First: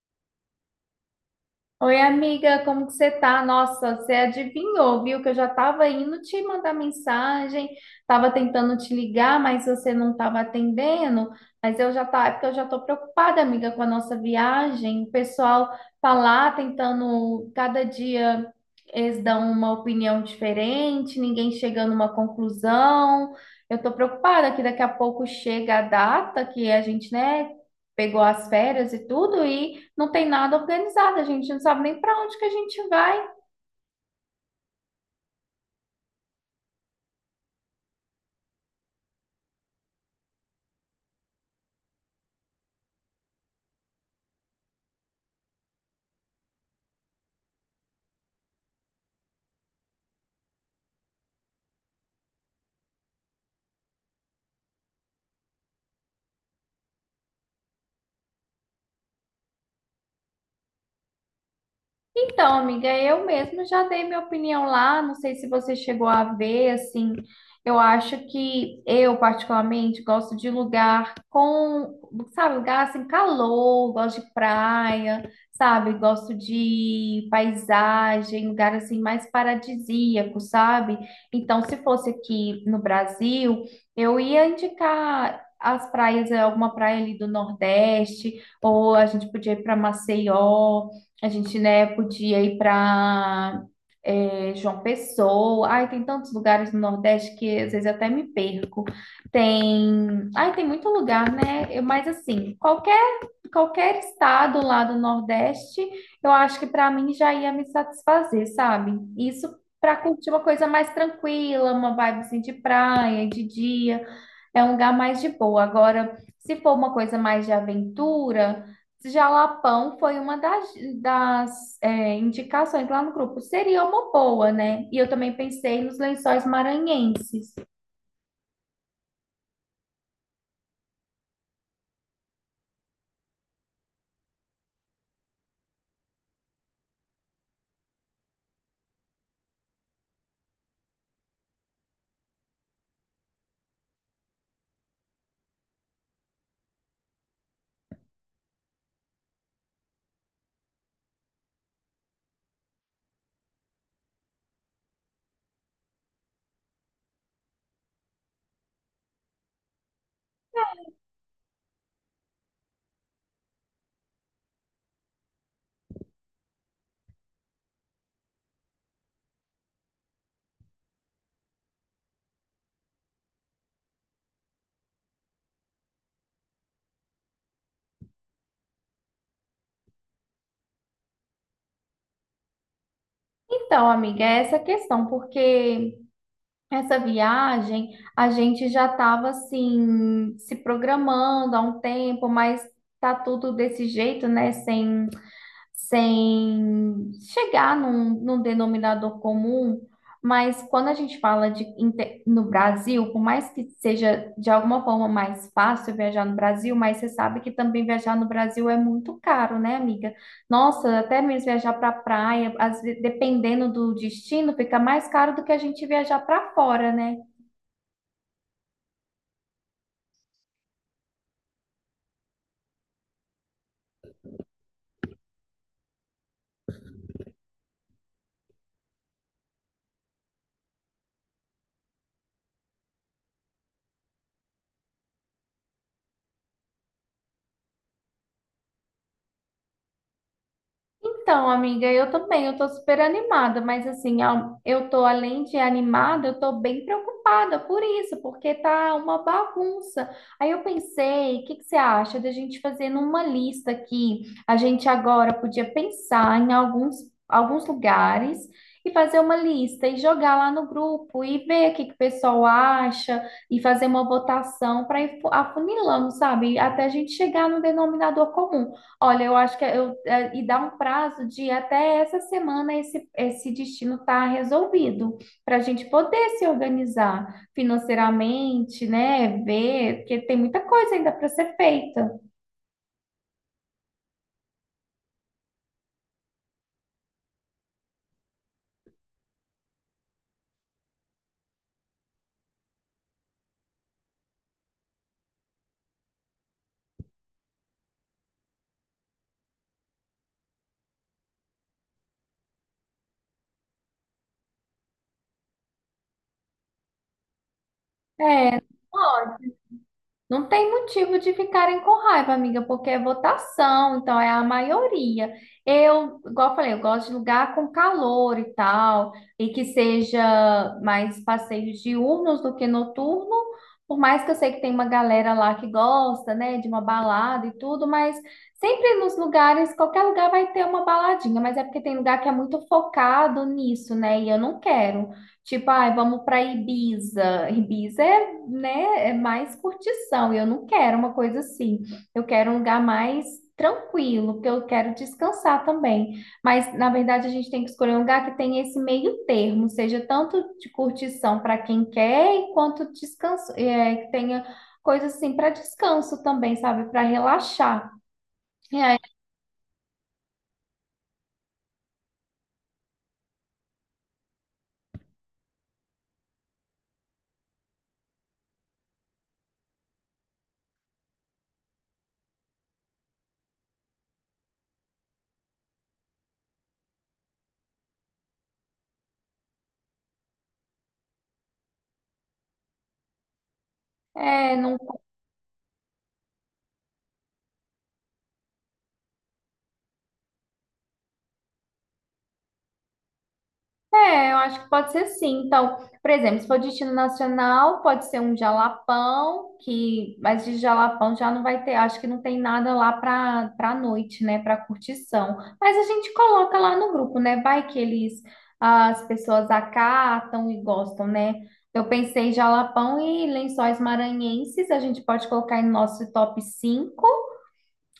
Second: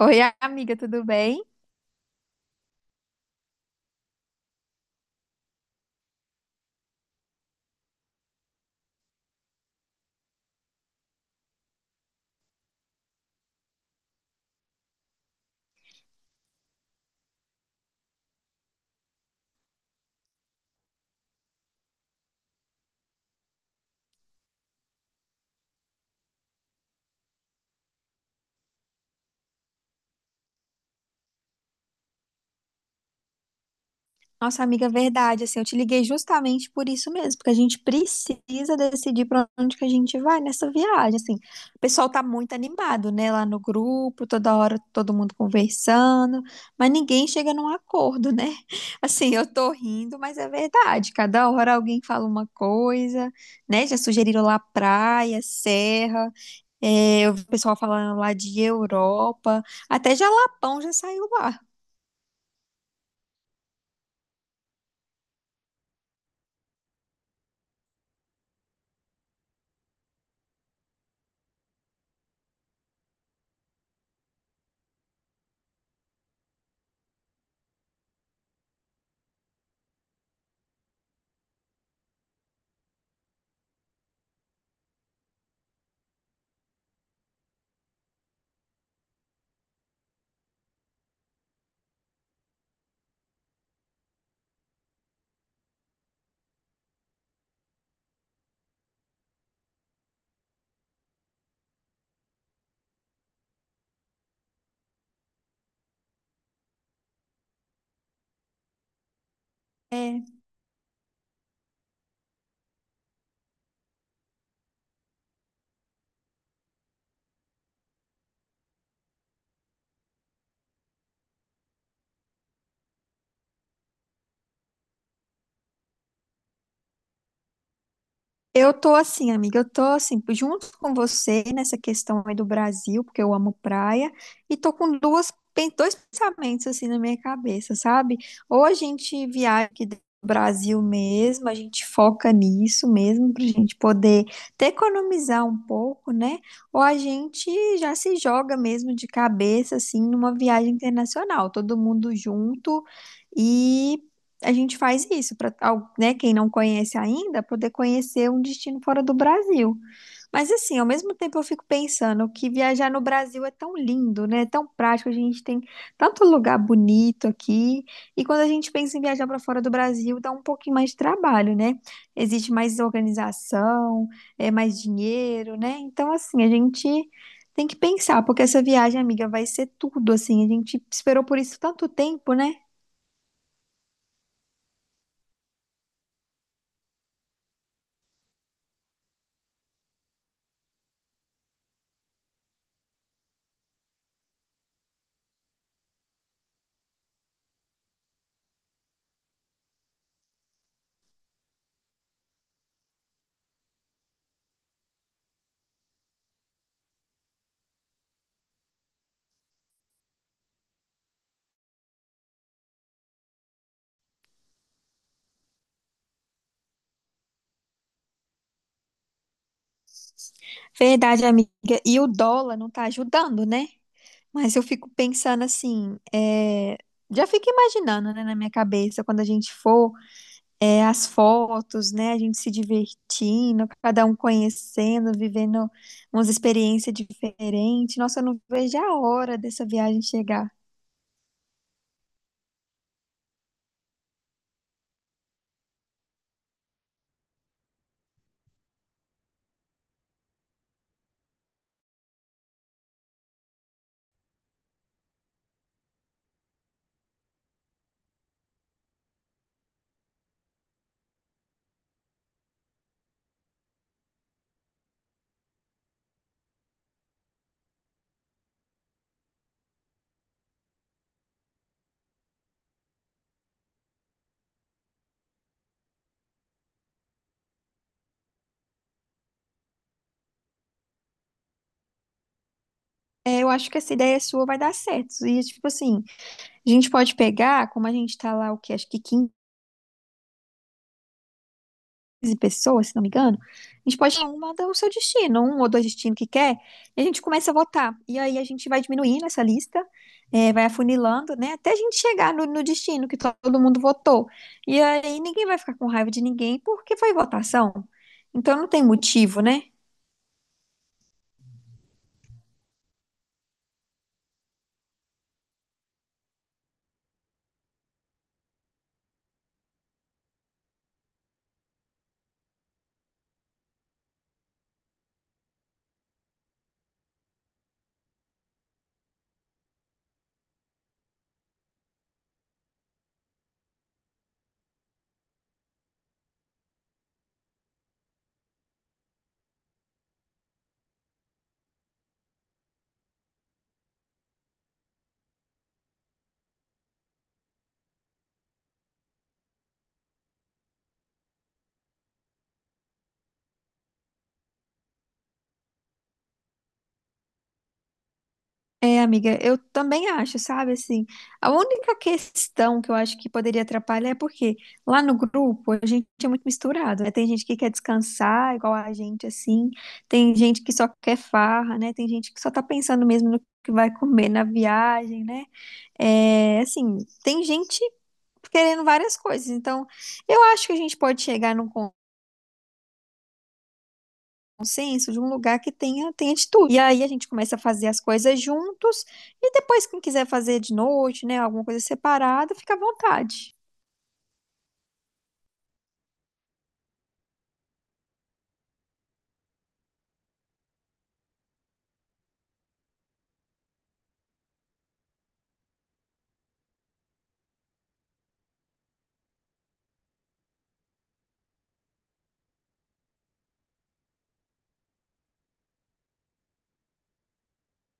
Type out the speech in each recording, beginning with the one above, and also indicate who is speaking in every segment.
Speaker 1: Oi, amiga, tudo bem?
Speaker 2: Oi, amiga, como que você tá? Nossa, você adivinhou, viu? Que eu já tava indo te mandar mensagem, tava tentando te ligar, mas você não tava atendendo. Mas eu já tá, é porque eu já tô preocupada, amiga, com a nossa viagem. O pessoal tá lá tentando, cada dia eles dão uma opinião diferente, ninguém chega numa conclusão. Eu tô preocupada que daqui a pouco chega a data que a gente, né, pegou as férias e tudo e não tem nada organizado, a gente não sabe nem para onde que a gente vai.
Speaker 1: Nossa, amiga, verdade, assim, eu te liguei justamente por isso mesmo, porque a gente precisa decidir para onde que a gente vai nessa viagem, assim. O pessoal tá muito animado, né, lá no grupo, toda hora todo mundo conversando, mas ninguém chega num acordo, né? Assim, eu tô rindo, mas é verdade, cada hora alguém fala uma coisa, né? Já sugeriram lá praia, serra, eu vi o pessoal falando lá de Europa, até Jalapão já saiu lá.
Speaker 2: Então, amiga, eu mesma já dei minha opinião lá, não sei se você chegou a ver, assim, eu acho que eu particularmente gosto de lugar com, sabe, lugar assim, calor, gosto de praia, sabe, gosto de paisagem, lugar assim mais paradisíaco, sabe? Então, se fosse aqui no Brasil, eu ia indicar as praias, alguma praia ali do Nordeste, ou a gente podia ir para Maceió, a gente, né, podia ir para João Pessoa. Ai, tem tantos lugares no Nordeste que às vezes eu até me perco. Tem, ai, tem muito lugar, né? Mas assim, qualquer estado lá do Nordeste, eu acho que para mim já ia me satisfazer, sabe? Isso para
Speaker 1: É,
Speaker 2: curtir uma coisa mais tranquila, uma vibe assim de praia, de dia, é um lugar mais de boa. Agora, se for uma coisa mais de aventura, Jalapão foi uma das indicações lá no grupo. Seria uma boa, né? E eu também pensei nos lençóis maranhenses.
Speaker 1: eu tô assim, amiga, junto com você nessa questão aí do Brasil, porque eu amo praia, e tô com dois pensamentos assim na minha cabeça, sabe? Ou a gente viaja aqui do Brasil mesmo, a gente foca nisso mesmo, pra gente poder até economizar um pouco, né? Ou a gente já se joga mesmo de cabeça, assim, numa viagem internacional, todo mundo junto, a gente faz isso para, né, quem não conhece ainda, poder conhecer um destino fora do Brasil. Mas assim, ao mesmo tempo eu fico pensando que viajar no Brasil é tão lindo, né? É tão prático, a gente tem tanto lugar bonito aqui. E quando a gente pensa em viajar para fora do Brasil, dá um pouquinho mais de trabalho, né? Existe mais organização, é mais dinheiro, né? Então assim, a gente tem que pensar, porque essa viagem, amiga, vai ser tudo assim. A gente esperou por isso tanto tempo, né?
Speaker 2: Então, amiga, é essa questão, porque essa viagem a gente já estava assim se programando há um tempo, mas tá tudo desse jeito, né? Sem chegar num denominador comum, mas quando a gente fala de no Brasil, por mais que seja de alguma forma mais fácil viajar no Brasil, mas você sabe que também viajar no Brasil é muito caro, né, amiga? Nossa, até mesmo viajar para praia, dependendo do destino, fica mais caro do que a gente viajar para fora, né?
Speaker 1: Verdade, amiga. E o dólar não tá ajudando, né? Mas eu fico pensando assim, já fico imaginando, né, na minha cabeça, quando a gente for, as fotos, né, a gente se divertindo, cada um conhecendo, vivendo umas experiências diferentes. Nossa, eu não vejo a hora dessa viagem chegar.
Speaker 2: Então, amiga, eu também, eu tô super animada, mas assim, eu tô além de animada, eu tô bem preocupada por isso, porque tá uma bagunça. Aí eu pensei, o que que você acha da gente fazer numa lista aqui? A gente agora podia pensar em alguns, alguns lugares e fazer uma lista e jogar lá no grupo e ver o que que o pessoal acha e fazer uma votação para ir afunilando, sabe? Até a gente chegar no denominador comum. Olha, eu acho que é, eu, e dá um prazo de até essa semana esse, esse destino tá resolvido, para a gente poder se organizar financeiramente, né? Ver, porque tem muita coisa ainda para ser feita.
Speaker 1: É, eu acho que essa ideia sua vai dar certo. E, tipo assim, a gente pode pegar, como a gente tá lá, o quê? Acho que 15 pessoas, se não me engano, a gente pode dar uma do seu destino, um ou dois destinos que quer, e a gente começa a votar. E aí a gente vai diminuindo essa lista, vai afunilando, né, até a gente chegar no destino que todo mundo votou. E aí ninguém vai ficar com raiva de ninguém porque foi votação. Então não tem motivo, né?
Speaker 2: Não tem motivo de ficarem com raiva, amiga, porque é votação, então é a maioria. Eu, igual eu falei, eu gosto de lugar com calor e tal, e que seja mais passeios diurnos do que noturno, por mais que eu sei que tem uma galera lá que gosta, né, de uma balada e tudo, mas sempre nos lugares, qualquer lugar vai ter uma baladinha, mas é porque tem lugar que é muito focado nisso, né, e eu não quero. Tipo, ai, vamos para Ibiza. Ibiza é né, é mais curtição. E eu não quero uma coisa assim. Eu quero um lugar mais tranquilo, porque eu quero descansar também. Mas, na verdade, a gente tem que escolher um lugar que tenha esse meio termo, seja tanto de curtição para quem quer, e quanto descanso, é, que tenha coisa assim para descanso também, sabe? Para relaxar.
Speaker 1: É, amiga, eu também acho, sabe, assim, a única questão que eu acho que poderia atrapalhar é porque lá no grupo a gente é muito misturado, né? Tem gente que quer descansar igual a gente, assim, tem gente que só quer farra, né? Tem gente que só tá pensando mesmo no que vai comer na viagem, né? É, assim, tem gente querendo várias coisas, então eu acho que a gente pode chegar num
Speaker 2: É, é, não.
Speaker 1: consenso de um lugar que tenha de tudo. E aí a gente começa a fazer as coisas juntos e depois quem quiser fazer de noite, né, alguma coisa separada, fica à vontade.
Speaker 2: É, eu acho que pode ser sim. Então, por exemplo, se for destino nacional, pode ser um jalapão, que, mas de jalapão já não vai ter, acho que não tem nada lá para noite, né, para curtição. Mas a gente coloca lá no grupo, né? Vai que eles as pessoas acatam e gostam, né? Eu pensei em jalapão e lençóis maranhenses, a gente pode colocar em nosso top 5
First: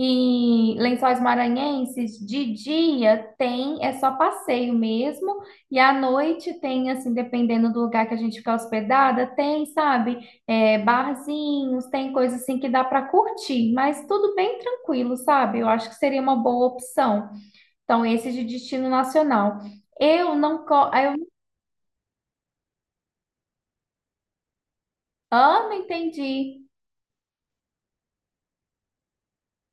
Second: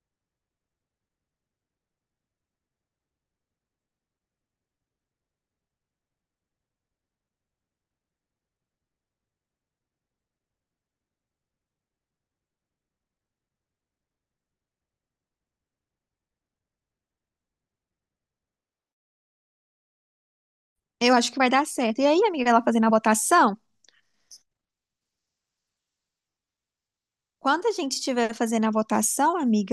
Speaker 2: e Lençóis Maranhenses, de dia tem, é só passeio mesmo, e à noite tem, assim, dependendo do lugar que a gente ficar hospedada, tem, sabe, é, barzinhos, tem coisa assim que dá para curtir, mas tudo bem tranquilo, sabe? Eu acho que seria uma boa opção. Então, esse de destino nacional. Eu não,
Speaker 1: Eu
Speaker 2: eu,
Speaker 1: acho que vai dar certo. E aí, amiga, ela fazendo a votação,
Speaker 2: ah, não entendi.
Speaker 1: quando a gente estiver fazendo a votação, amiga,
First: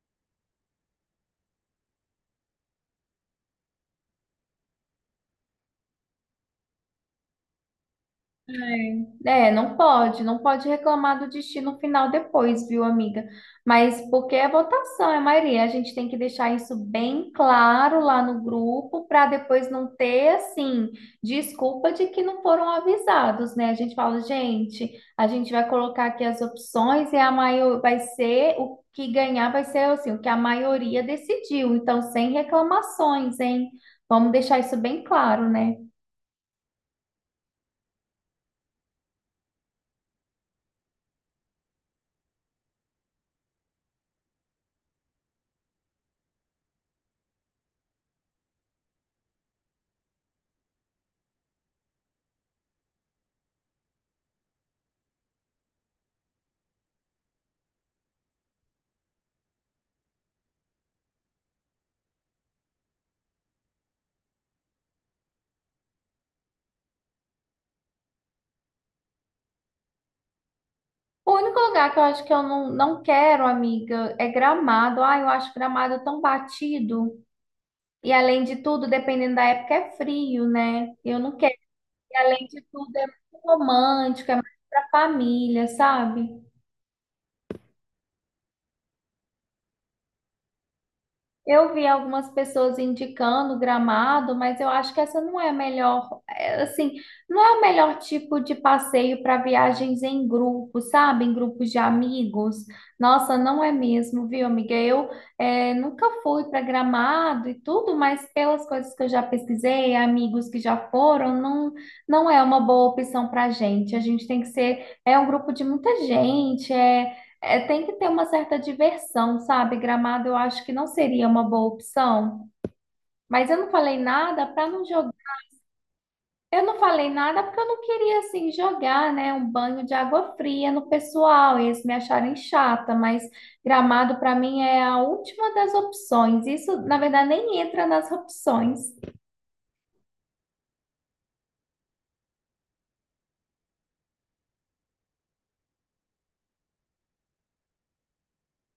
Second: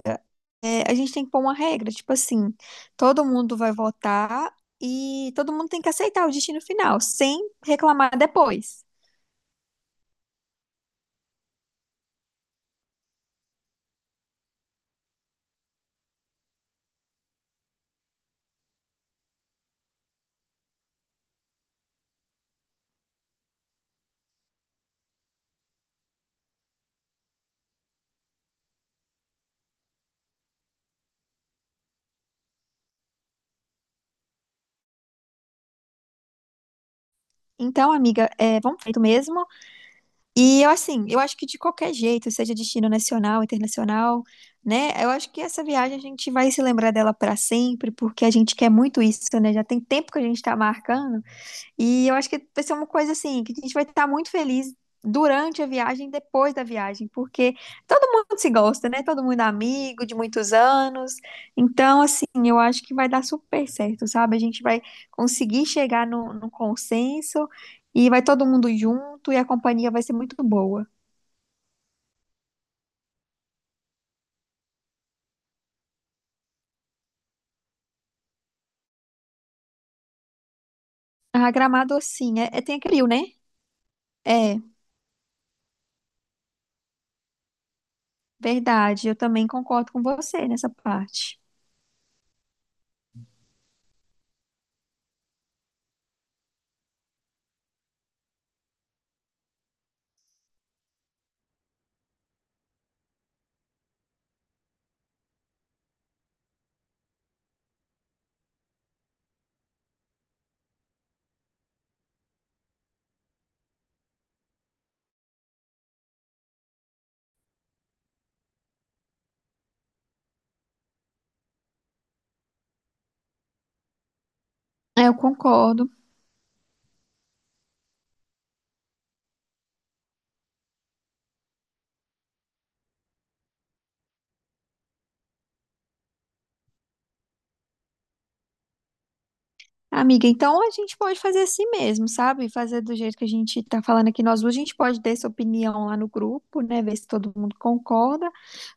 Speaker 1: a gente tem que pôr uma regra, tipo assim, todo mundo vai votar e todo mundo tem que aceitar o destino final, sem reclamar depois.
Speaker 2: É, é, não pode, não pode reclamar do destino final depois, viu, amiga? Mas porque é votação, é maioria. A gente tem que deixar isso bem claro lá no grupo para depois não ter, assim, desculpa de que não foram avisados, né? A gente fala, gente, a gente vai colocar aqui as opções e a maior vai ser o que ganhar vai ser assim, o que a maioria decidiu. Então, sem reclamações, hein? Vamos deixar isso bem claro, né?
Speaker 1: Então, amiga, vamos feito mesmo. E eu assim, eu acho que de qualquer jeito, seja destino nacional, internacional, né? Eu acho que essa viagem a gente vai se lembrar dela para sempre, porque a gente quer muito isso, né? Já tem tempo que a gente está marcando. E eu acho que vai ser uma coisa assim, que a gente vai estar muito feliz durante a viagem, e depois da viagem, porque todo mundo se gosta, né? Todo mundo é amigo de muitos anos. Então, assim, eu acho que vai dar super certo, sabe? A gente vai conseguir chegar no consenso e vai todo mundo junto e a companhia vai ser muito boa.
Speaker 2: O único lugar que eu acho que eu não, não quero, amiga, é Gramado. Ah, eu acho Gramado tão batido. E além de tudo, dependendo da época, é frio, né? Eu não
Speaker 1: A
Speaker 2: quero.
Speaker 1: Gramado,
Speaker 2: E
Speaker 1: assim,
Speaker 2: além de
Speaker 1: tem
Speaker 2: tudo,
Speaker 1: aquele
Speaker 2: é
Speaker 1: rio, né?
Speaker 2: muito romântico, é mais
Speaker 1: É,
Speaker 2: pra família, sabe?
Speaker 1: verdade. Eu também concordo com você nessa parte.
Speaker 2: Eu vi algumas pessoas indicando Gramado, mas eu acho que essa não é a melhor, é, assim, não é o melhor tipo de passeio para viagens em grupo, sabe? Em grupos de amigos. Nossa, não é mesmo, viu, amiga? Eu é, nunca fui para Gramado e tudo, mas pelas coisas que eu já pesquisei, amigos que já foram, não, não é uma boa opção para a gente. A gente tem que ser, é um grupo de muita gente, tem que ter uma certa diversão, sabe? Gramado eu acho que não seria uma boa opção, mas eu não falei nada para não
Speaker 1: É,
Speaker 2: jogar.
Speaker 1: eu concordo.
Speaker 2: Eu não falei nada porque eu não queria assim jogar, né, um banho de água fria no pessoal e eles me acharem chata, mas Gramado para mim é a última das opções. Isso, na verdade, nem entra nas opções.
Speaker 1: Amiga, então a gente pode fazer assim mesmo, sabe? Fazer do jeito que a gente tá falando aqui nós duas, a gente pode dar essa opinião lá no grupo, né? Ver se todo mundo concorda.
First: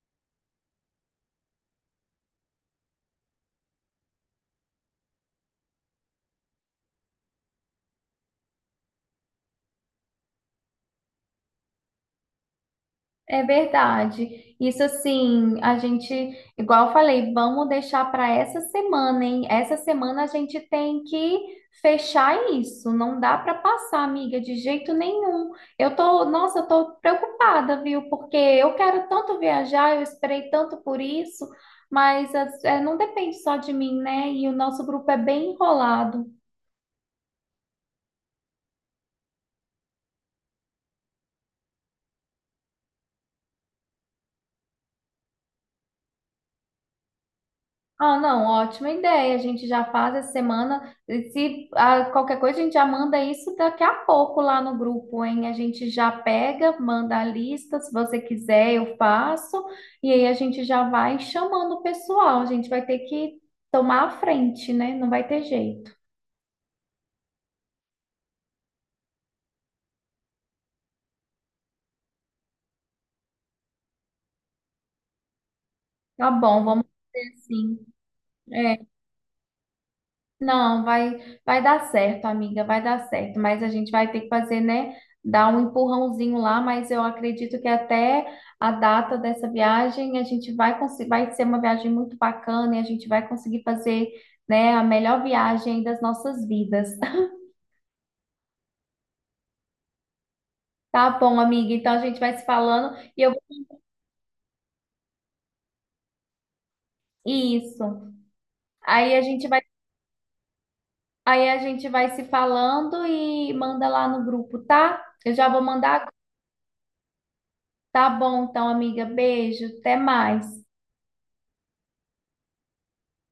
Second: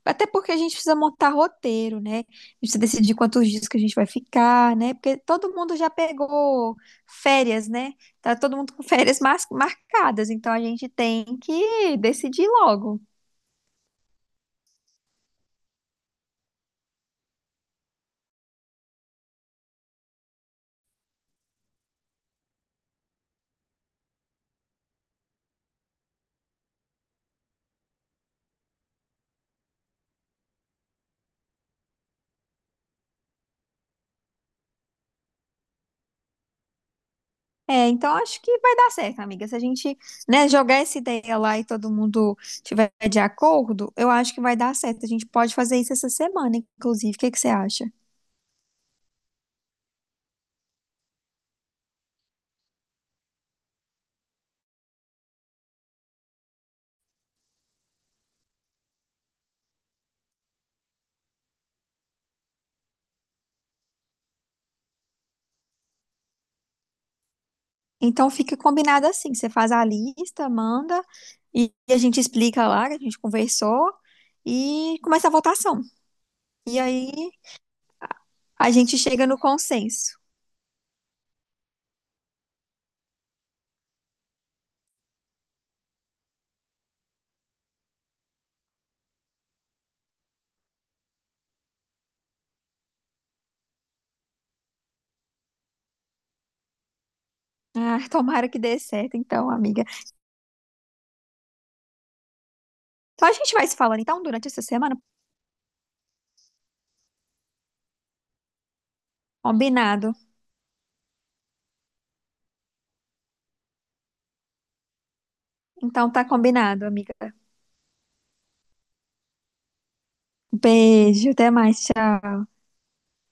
Speaker 1: Até porque a gente precisa montar roteiro, né? A gente precisa decidir quantos dias que a gente vai ficar, né? Porque todo mundo já pegou férias, né? Tá todo mundo com marcadas, então a gente tem que decidir logo.
Speaker 2: É verdade. Isso assim, a gente, igual eu falei, vamos deixar para essa semana, hein? Essa semana a gente tem que fechar isso. Não dá para passar, amiga, de jeito nenhum. Eu tô, nossa, eu tô preocupada, viu? Porque eu quero tanto viajar, eu esperei tanto por isso, mas é, não depende só de mim, né? E o nosso grupo é bem enrolado.
Speaker 1: É, então acho que vai dar certo, amiga. Se a gente, né, jogar essa ideia lá e todo mundo tiver de acordo, eu acho que vai dar certo. A gente pode fazer isso essa semana, inclusive. O que que você acha?
Speaker 2: Ah, não, ótima ideia. A gente já faz essa semana. E se qualquer coisa, a gente já manda isso daqui a pouco lá no grupo, hein? A gente já pega, manda a lista. Se você quiser, eu faço. E aí a gente já vai chamando o pessoal. A gente vai ter que tomar a frente, né? Não vai ter jeito.
Speaker 1: Então fica combinado assim. Você faz a lista, manda e a gente explica lá que a gente conversou e começa a votação.
Speaker 2: Tá bom,
Speaker 1: E
Speaker 2: vamos
Speaker 1: aí
Speaker 2: fazer assim.
Speaker 1: a
Speaker 2: É,
Speaker 1: gente chega no consenso.
Speaker 2: não, vai, vai dar certo, amiga, vai dar certo. Mas a gente vai ter que fazer, né? Dar um empurrãozinho lá, mas eu acredito que até a data dessa viagem a gente vai conseguir, vai ser uma viagem muito bacana e a gente vai conseguir fazer, né, a melhor viagem das nossas vidas.
Speaker 1: Ah, tomara que dê certo, então, amiga.
Speaker 2: Tá bom, amiga? Então a gente vai se falando e
Speaker 1: Então a
Speaker 2: eu
Speaker 1: gente vai se falando então durante essa semana,
Speaker 2: isso. Aí a gente vai,
Speaker 1: combinado.
Speaker 2: aí a gente vai se falando e manda lá no grupo, tá? Eu já vou mandar.
Speaker 1: Então tá combinado, amiga.
Speaker 2: Tá bom, então, amiga. Beijo, até mais.
Speaker 1: Beijo, até mais. Tchau.